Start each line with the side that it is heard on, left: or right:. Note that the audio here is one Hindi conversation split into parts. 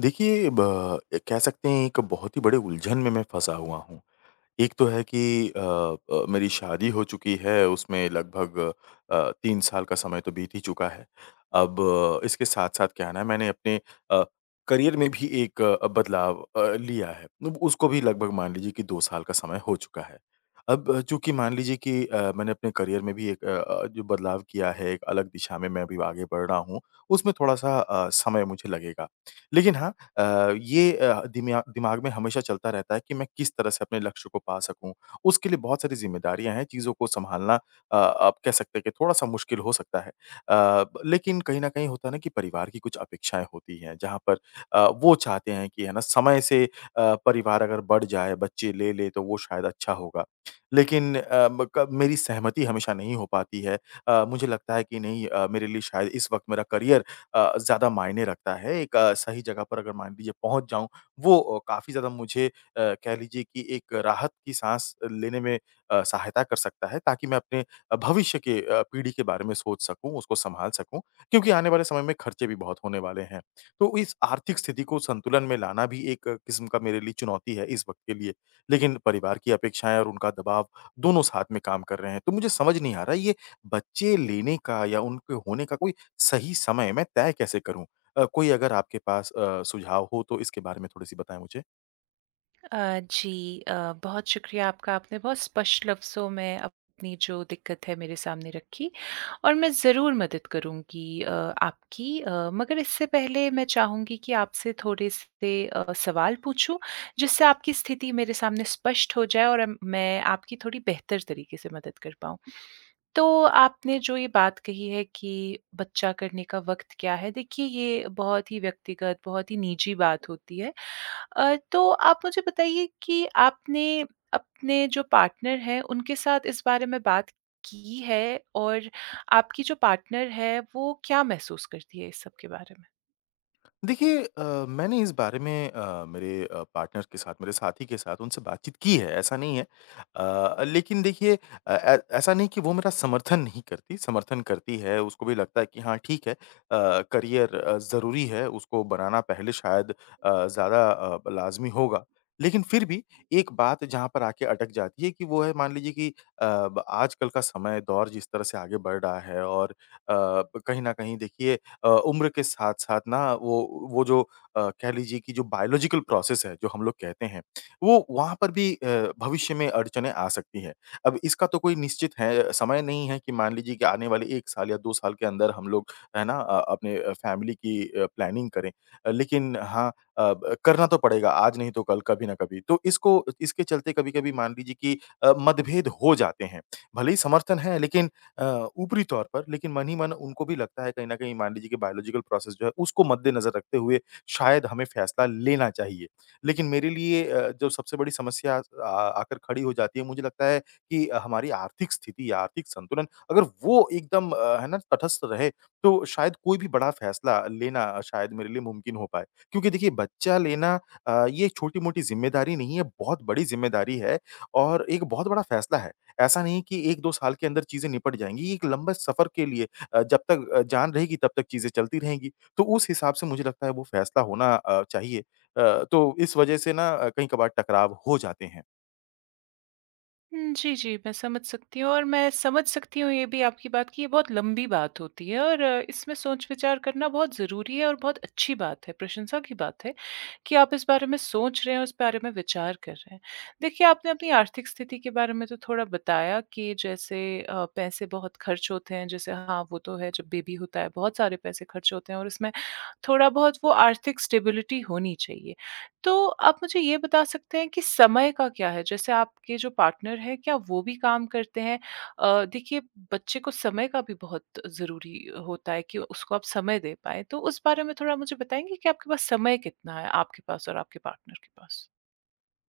left: देखिए, ब कह सकते हैं एक बहुत ही बड़े उलझन में मैं फँसा हुआ हूँ। एक तो है कि मेरी शादी हो चुकी है, उसमें लगभग 3 साल का समय तो बीत ही चुका है। अब इसके साथ-साथ क्या है ना, मैंने अपने अ, करियर में भी एक बदलाव लिया है। अब उसको भी लगभग मान लीजिए कि 2 साल का समय हो चुका है। अब चूँकि मान लीजिए कि मैंने अपने करियर में भी एक जो बदलाव किया है, एक अलग दिशा में मैं अभी आगे बढ़ रहा हूँ, उसमें थोड़ा-सा समय मुझे लगेगा। लेकिन हाँ ये दिम्या दिमाग में हमेशा चलता रहता है कि मैं किस तरह से अपने लक्ष्य को पा सकूँ। उसके लिए बहुत सारी ज़िम्मेदारियाँ हैं, चीज़ों को सँभालना आप कह सकते हैं कि थोड़ा-सा मुश्किल हो सकता है। लेकिन कहीं न कहीं होता है ना कि परिवार की कुछ अपेक्षाएँ होती हैं, जहाँ पर वो चाहते हैं कि है ना समय से परिवार अगर बढ़ जाए, बच्चे ले ले तो वो शायद अच्छा होगा। लेकिन अ, म क मेरी सहमति हमेशा नहीं हो पाती है। मुझे लगता है कि नहीं मेरे लिए शायद इस वक़्त मेरा करियर ज़्यादा मायने रखता है। एक सही जगह पर अगर मान लीजिए पहुँच जाऊँ, वो काफ़ी ज़्यादा मुझे कह लीजिए कि एक राहत की साँस लेने में सहायता कर सकता है ताकि मैं अपने भविष्य के पीढ़ी के बारे में सोच सकूँ, उसको सँभाल सकूँ क्योंकि आने वाले समय में खर्चे भी बहुत होने वाले हैं। तो इस आर्थिक स्थिति को संतुलन में लाना भी एक किस्म का मेरे लिए चुनौती है इस वक़्त के लिए। लेकिन परिवार की अपेक्षाएँ और उनका दबाव दोनों साथ में काम कर रहे हैं। तो मुझे समझ नहीं आ रहा ये बच्चे लेने का या उनके होने का कोई सही समय मैं तय कैसे करूँ? कोई अगर आपके पास सुझाव हो तो इसके बारे में थोड़ी-सी बताएँ मुझे।
right: जी, बहुत शुक्रिया आपका। आपने बहुत स्पष्ट लफ्ज़ों में अपनी जो दिक्कत है, मेरे सामने रखी, और मैं ज़रूर मदद करूँगी आपकी। मगर इससे पहले मैं चाहूँगी कि आपसे थोड़े-से सवाल पूछूँ, जिससे आपकी स्थिति मेरे सामने स्पष्ट हो जाए, और मैं आपकी थोड़ी बेहतर तरीके से मदद कर पाऊँ। तो आपने जो ये बात कही है कि बच्चा करने का वक़्त क्या है, देखिए, ये बहुत ही व्यक्तिगत, बहुत ही निजी बात होती है। तो आप मुझे बताइए कि आपने अपने जो पार्टनर हैं, उनके साथ इस बारे में बात की है, और आपकी जो पार्टनर है, वो क्या महसूस करती है इस सब के बारे में?
left: देखिए मैंने इस बारे में मेरे पार्टनर के साथ, मेरे साथी के साथ उनसे बातचीत की है, ऐसा नहीं है। लेकिन देखिए अ, ऐ ऐसा नहीं कि वो मेरा समर्थन नहीं करती, समर्थन करती है, उसको भी लगता है कि हाँ, ठीक है करियर ज़रूरी है, उसको बनाना पहले शायद ज़्यादा लाज़मी होगा। लेकिन फिर भी एक बात जहाँ पर आके अटक जाती है कि वो है मान लीजिए कि अ, ब आजकल का समय, दौर जिस तरह से आगे बढ़ रहा है और कहीं न कहीं देखिए उम्र के साथ-साथ ना वो जो कह लीजिए कि जो बायोलॉजिकल प्रोसेस है, जो हम लोग कहते हैं, वो वहाँ पर भी भविष्य में अड़चनें आ सकती हैं। अब इसका तो कोई निश्चित है समय नहीं है कि मान लीजिए कि आने वाले 1 साल या 2 साल के अंदर हम लोग, है ना? अपने फैमिली की प्लानिंग करें। लेकिन हाँ अ, ब करना तो पड़ेगा, आज नहीं तो कल, कभी ना कभी। तो इसको इसके चलते कभी-कभी मान लीजिए कि मतभेद हो जाते हैं। भले ही समर्थन है, लेकिन ऊपरी तौर पर लेकिन मन ही मन उनको भी लगता है कहीं न कहीं मान लीजिए कि बायोलॉजिकल प्रोसेस जो है उसको मद्देनज़र रखते हुए शायद हमें फैसला लेना चाहिए। लेकिन मेरे लिए जो सबसे बड़ी समस्या आ आकर खड़ी हो जाती है मुझे लगता है कि हमारी आर्थिक स्थिति या आर्थिक संतुलन अगर वो एकदम है ना तटस्थ रहे तो शायद कोई भी बड़ा फैसला लेना शायद मेरे लिए मुमकिन हो पाए। क्योंकि देखिए बच्चा लेना ये छोटी-मोटी ज़िम्मेदारी नहीं है, बहुत बड़ी ज़िम्मेदारी है और एक बहुत बड़ा फैसला है। ऐसा नहीं कि 1-2 साल के अंदर चीज़ें निपट जाएँगी, एक लंबे सफ़र के लिए जब तक जान रहेगी तब तक चीज़ें चलती रहेंगी। तो उस हिसाब से मुझे लगता है वो फैसला होना चाहिए। तो इस वज़ह से ना कहीं कभार टकराव हो जाते हैं।
right: हुँ, जी, जी, मैं समझ सकती हूँ, और मैं समझ सकती हूँ ये भी आपकी बात कि ये बहुत लंबी बात होती है, और इसमें सोच-विचार करना बहुत ज़रूरी है, और बहुत अच्छी बात है, प्रशंसा की बात है कि आप इस बारे में सोच रहे हैं, इस बारे में विचार कर रहे हैं। देखिए, आपने अपनी आर्थिक स्थिति के बारे में तो थोड़ा बताया कि जैसे पैसे बहुत खर्च होते हैं, जैसे हाँ, वो तो है, जब बेबी होता है बहुत सारे पैसे खर्च होते हैं, और उसमें थोड़ा-बहुत वो आर्थिक स्टेबिलिटी होनी चाहिए। तो आप मुझे ये बता सकते हैं कि समय का क्या है? जैसे आपके जो पार्टनर हैं, क्या वो भी काम करते हैं? देखिए, बच्चे को समय का भी बहुत ज़रूरी होता है कि उसको आप समय दे पाएँ। तो उस बारे में थोड़ा मुझे बताएँगे कि आपके पास समय कितना है, आपके पास और आपके पार्टनर के पास?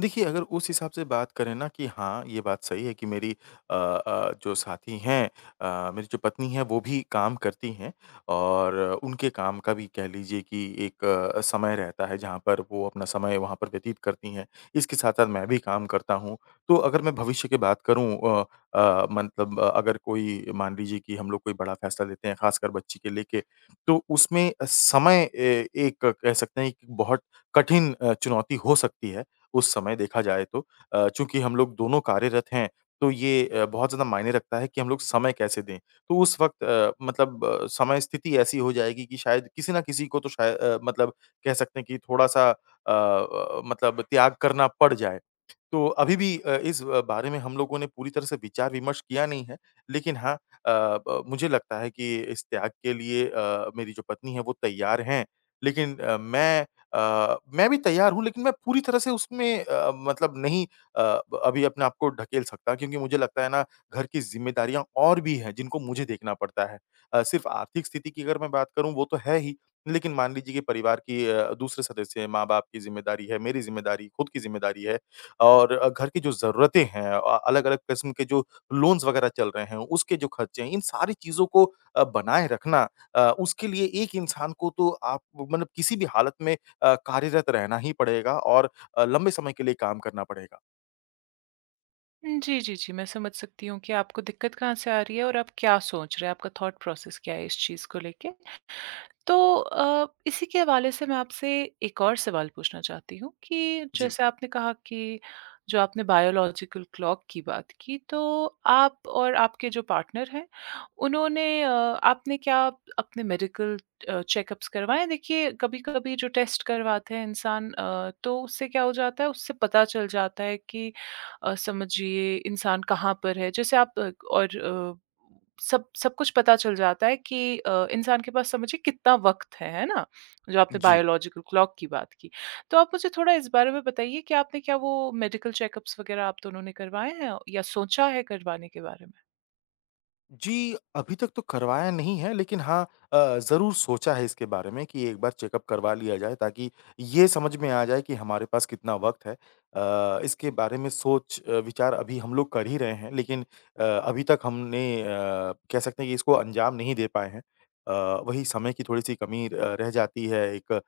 left: देखिए, अगर उस हिसाब से बात करें ना कि हाँ, ये बात सही है कि मेरी जो साथी हैं मेरी जो पत्नी है वो भी काम करती हैं और उनके काम का भी कह लीजिए कि एक समय रहता है जहाँ पर वो अपना समय वहाँ पर व्यतीत करती हैं। इसके साथ-साथ मैं भी काम करता हूँ। तो अगर मैं भविष्य की बात करूँ अ अगर कोई मान लीजिए कि हम लोग कोई बड़ा फैसला लेते हैं ख़ासकर बच्ची के लेके, तो उसमें समय ए एक कह सकते हैं कि बहुत कठिन चुनौती हो सकती है। उस समय देखा जाए तो चूँकि हम लोग दोनों कार्यरत हैं, तो ये बहुत ज़्यादा मायने रखता है कि हम लोग समय कैसे दें। तो उस वक़्त समय स्थिति ऐसी हो जाएगी कि शायद किसी न किसी को तो शाय अ, मतलब कह सकते हैं कि थोड़ा-सा त्याग करना पड़ जाए। तो अभी भी इस बारे में हम लोगों ने पूरी तरह से विचार-विमर्श किया नहीं है, लेकिन हाँ अ, ब मुझे लगता है कि इस त्याग के लिए मेरी जो पत्नी है वो तैयार हैं। लेकिन मैं भी तैयार हूँ लेकिन मैं पूरी तरह से उसमें नहीं अ, ब अभी अपने आप को ढकेल सकता क्योंकि मुझे लगता है ना घर की ज़िम्मेदारियाँ और भी हैं जिनको मुझे देखना पड़ता है। सिर्फ़ आर्थिक स्थिति की अगर मैं बात करूँ वो तो है ही, लेकिन मान लीजिए कि परिवार की दूसरे सदस्य हैं, माँ-बाप की ज़िम्मेदारी है, मेरी ज़िम्मेदारी, खुद की ज़िम्मेदारी है। और घर की जो ज़रूरतें हैं अलग-अलग किस्म के जो लोन्स वगैरह चल रहे हैं, उसके जो खर्चे हैं, इन सारी चीज़ों को बनाए रखना उसके लिए एक इंसान को तो आप मतलब किसी भी हालत में कार्यरत रहना ही पड़ेगा और लंबे समय के लिए काम करना पड़ेगा।
right: जी, जी, जी। मैं समझ सकती हूँ कि आपको दिक्कत कहाँ से आ रही है, और आप क्या सोच रहे हैं, आपका थॉट प्रोसेस क्या है इस चीज़ को लेके? तो इसी के हवाले से मैं आपसे एक और सवाल पूछना चाहती हूँ कि
left: जी।
right: जैसे आपने कहा कि जो आपने बायोलॉजिकल क्लॉक की बात की, तो आप और आपके जो पार्टनर हैं, आपने क्या अपने मेडिकल चेकअप्स करवाएँ? देखिए, कभी-कभी जो टेस्ट करवाते हैं इंसान, तो उससे क्या हो जाता है, उससे पता चल जाता है कि समझिए इंसान कहाँ पर है। जैसे आप, और और सब सब कुछ पता चल जाता है कि इंसान के पास, समझिए, कितना वक़्त है ना? जो आपने
left: जी।
right: बायोलॉजिकल क्लॉक की बात की। तो आप मुझे थोड़ा इस बारे में बताइए कि आपने क्या वो मेडिकल चेकअप्स वग़ैरह आप दोनों ने करवाए हैं, या सोचा है करवाने के बारे में?
left: जी, अभी तक तो करवाया नहीं है लेकिन हाँ ज़रूर सोचा है इसके बारे में कि एक बार चेकअप करवा लिया जाए ताकि ये समझ में आ जाए कि हमारे पास कितना वक़्त है। इसके बारे में सोच विचार अभी हम लोग कर ही रहे हैं लेकिन अभी तक हमने कह सकते हैं कि इसको अंजाम नहीं दे पाए हैं। अ, वही समय की थोड़ी-सी कमी रह जाती है एक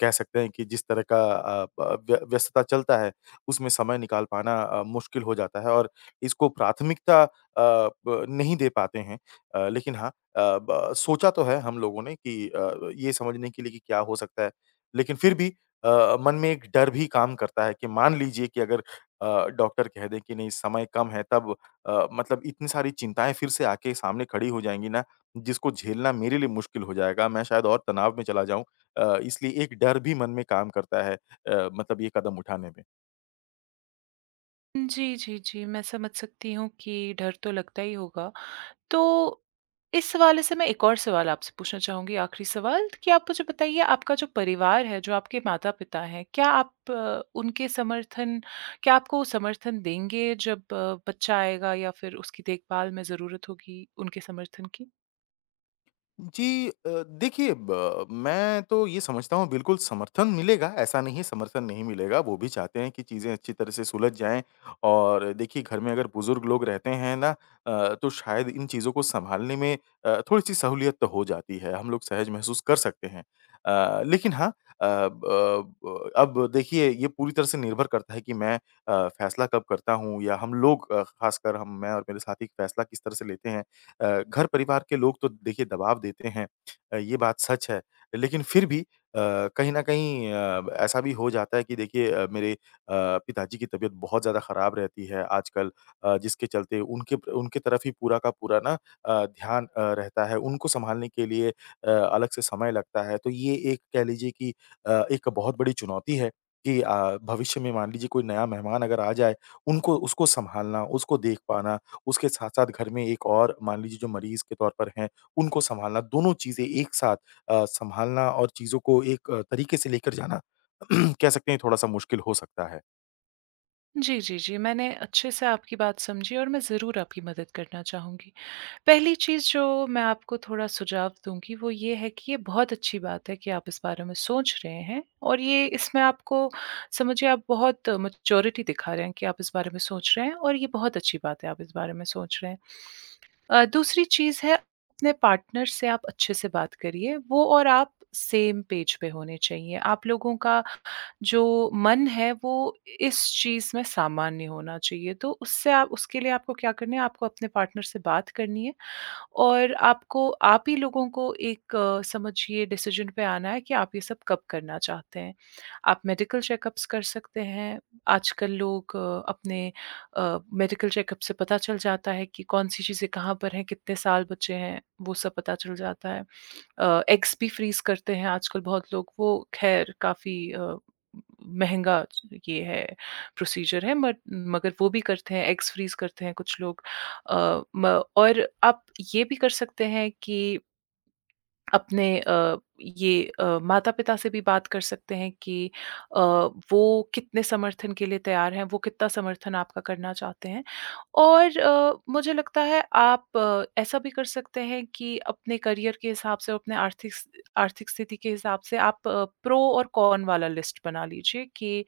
left: कह सकते हैं कि जिस तरह का अ, ब व्य व्यस्तता चलता है उसमें समय निकाल पाना मुश्किल हो जाता है और इसको प्राथमिकता अ, ब नहीं दे पाते हैं। लेकिन हाँ अ, ब सोचा तो है हम लोगों ने कि ये समझने के लिए कि क्या हो सकता है। लेकिन फिर भी मन में एक डर भी काम करता है कि मान लीजिए कि अगर डॉक्टर कह दें कि नहीं समय कम है तब इतनी सारी चिंताएँ फिर से आके सामने खड़ी हो जाएँगी ना, जिसको झेलना मेरे लिए मुश्किल हो जाएगा, मैं शायद और तनाव में चला जाऊँ। इसलिए एक डर भी मन में काम करता है ये कदम उठाने में।
right: जी, जी, जी। मैं समझ सकती हूँ कि डर तो लगता ही होगा। तो इस हवाले से मैं एक और सवाल आपसे पूछना चाहूँगी, आखिरी सवाल, कि आप मुझे बताइए, आपका जो परिवार है, जो आपके माता-पिता हैं, क्या आप अ, उनके समर्थन क्या आपको समर्थन देंगे, जब बच्चा आएगा या फिर उसकी देखभाल में ज़रूरत होगी उनके समर्थन की?
left: जी देखिए ब मैं तो ये समझता हूँ बिल्कुल समर्थन मिलेगा, ऐसा नहीं है समर्थन नहीं मिलेगा, वो भी चाहते हैं कि चीज़ें अच्छी तरह से सुलझ जाएँ और देखिए घर में अगर बुज़ुर्ग लोग रहते हैं ना तो शायद इन चीज़ों को सँभालने में थोड़ी-सी सहूलियत तो हो जाती है, हम लोग सहज महसूस कर सकते हैं। लेकिन हाँ अ, ब ब अब देखिए ये पूरी तरह से निर्भर करता है कि मैं फैसला कब करता हूँ या हम लोग ख़ासकर हम मैं और मेरे साथी फैसला किस तरह से लेते हैं। घर परिवार के लोग तो देखिए दबाव देते हैं ये बात सच है। लेकिन फिर भी कहीं न कहीं ऐसा भी हो जाता है कि देखिए मेरे पिताजी की तबीयत बहुत ज़्यादा ख़राब रहती है आजकल जिसके चलते उनके उनके तरफ ही पूरा का पूरा ना ध्यान रहता है। उनको सँभालने के लिए अलग से समय लगता है। तो ये एक कह लीजिए कि एक बहुत बड़ी चुनौती है कि भविष्य में मान लीजिए कोई नया मेहमान अगर आ जाए, उनको उसको सँभालना, उसको देख पाना उसके साथ-साथ घर में एक और मान लीजिए जो मरीज़ के तौर पर हैं, उनको सँभालना, दोनों चीज़ें एक साथ सँभालना और चीज़ों को एक तरीके से लेकर जाना कह सकते हैं थोड़ा-सा मुश्किल हो सकता है।
right: जी, जी, जी। मैंने अच्छे से आपकी बात समझी, और मैं ज़रूर आपकी मदद करना चाहूँगी। पहली चीज़ जो मैं आपको थोड़ा सुझाव दूँगी वो ये है कि ये बहुत अच्छी बात है कि आप इस बारे में सोच रहे हैं, और ये इसमें आपको, समझिए, आप बहुत मैच्योरिटी दिखा रहे हैं कि आप इस बारे में सोच रहे हैं, और ये बहुत अच्छी बात है आप इस बारे में सोच रहे हैं। दूसरी चीज़ है, अपने पार्टनर से आप अच्छे से बात करिए। वो और आप सेम पेज पे होने चाहिए। आप लोगों का जो मन है वो इस चीज़ में सामान्य होना चाहिए। तो उससे, आप उसके लिए आपको क्या करना है, आपको अपने पार्टनर से बात करनी है। और आपको, आप ही लोगों को एक समझिए डिसीजन पे आना है कि आप ये सब कब करना चाहते हैं। आप मेडिकल चेकअप्स कर सकते हैं। आजकल लोग अपने मेडिकल चेकअप से पता चल जाता है कि कौन-सी चीज़ें कहाँ पर हैं, कितने साल बचे हैं, वो सब पता चल जाता है। एग्स भी फ्रीज़ करते हैं आजकल बहुत लोग, वो ख़ैर काफ़ी महँगा ये है, प्रोसीजर है, बट मगर वो भी करते हैं, एग्स फ्रीज़ करते हैं कुछ लोग। अ, म और आप ये भी कर सकते हैं कि अपने माता-पिता से भी बात कर सकते हैं कि अ, वो कितने समर्थन के लिए तैयार हैं, वो कितना समर्थन आपका करना चाहते हैं। और मुझे लगता है आप ऐसा भी कर सकते हैं कि अपने करियर के हिसाब से और अपने आर्थिक स्थिति के हिसाब से आप प्रो और कॉन वाला लिस्ट बना लीजिए कि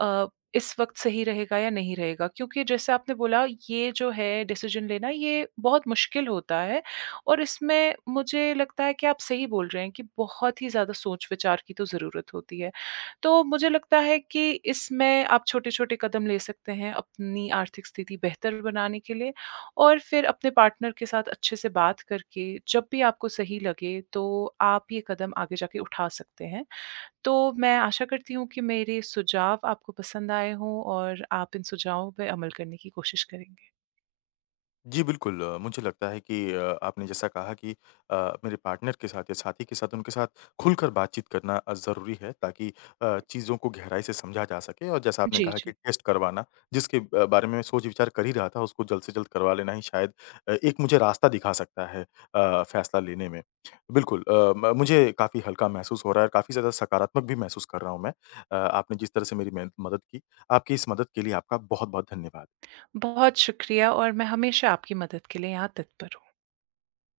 right: अ, इस वक्त सही रहेगा या नहीं रहेगा, क्योंकि जैसे आपने बोला, ये जो है डिसीजन लेना, ये बहुत मुश्किल होता है, और इसमें मुझे लगता है कि आप सही बोल रहे हैं कि बहुत ही ज़्यादा सोच विचार की तो ज़रूरत होती है। तो मुझे लगता है कि इसमें आप छोटे-छोटे कदम ले सकते हैं अपनी आर्थिक स्थिति बेहतर बनाने के लिए, और फिर अपने पार्टनर के साथ अच्छे से बात करके, जब भी आपको सही लगे, तो आप ये कदम आगे जाके उठा सकते हैं। तो मैं आशा करती हूँ कि मेरे सुझाव आपको पसंद आए हों, और आप इन सुझावों पे अमल करने की कोशिश करेंगे।
left: जी, बिल्कुल मुझे लगता है कि आपने जैसा कहा कि अ, मेरे पार्टनर के साथ या साथी के साथ, उनके साथ खुलकर बातचीत करना ज़रूरी है ताकि चीज़ों को गहराई से समझा जा सके और जैसा आपने
right: जी,
left: कहा कि
right: जी।
left: टेस्ट करवाना, जिसके बारे में मैं सोच विचार कर ही रहा था, उसको जल्द से जल्द करवा लेना ही शायद एक मुझे रास्ता दिखा सकता है फैसला लेने में। बिल्कुल अ, म मुझे काफ़ी हल्का महसूस हो रहा है और काफ़ी ज़्यादा सकारात्मक भी महसूस कर रहा हूँ मैं। आपने जिस तरह से मेरी मेहन मदद की, आपकी इस मदद के लिए आपका बहुत-बहुत धन्यवाद।
right: बहुत शुक्रिया, और मैं हमेशा आपकी मदद के लिए यहाँ तत्पर हूँ।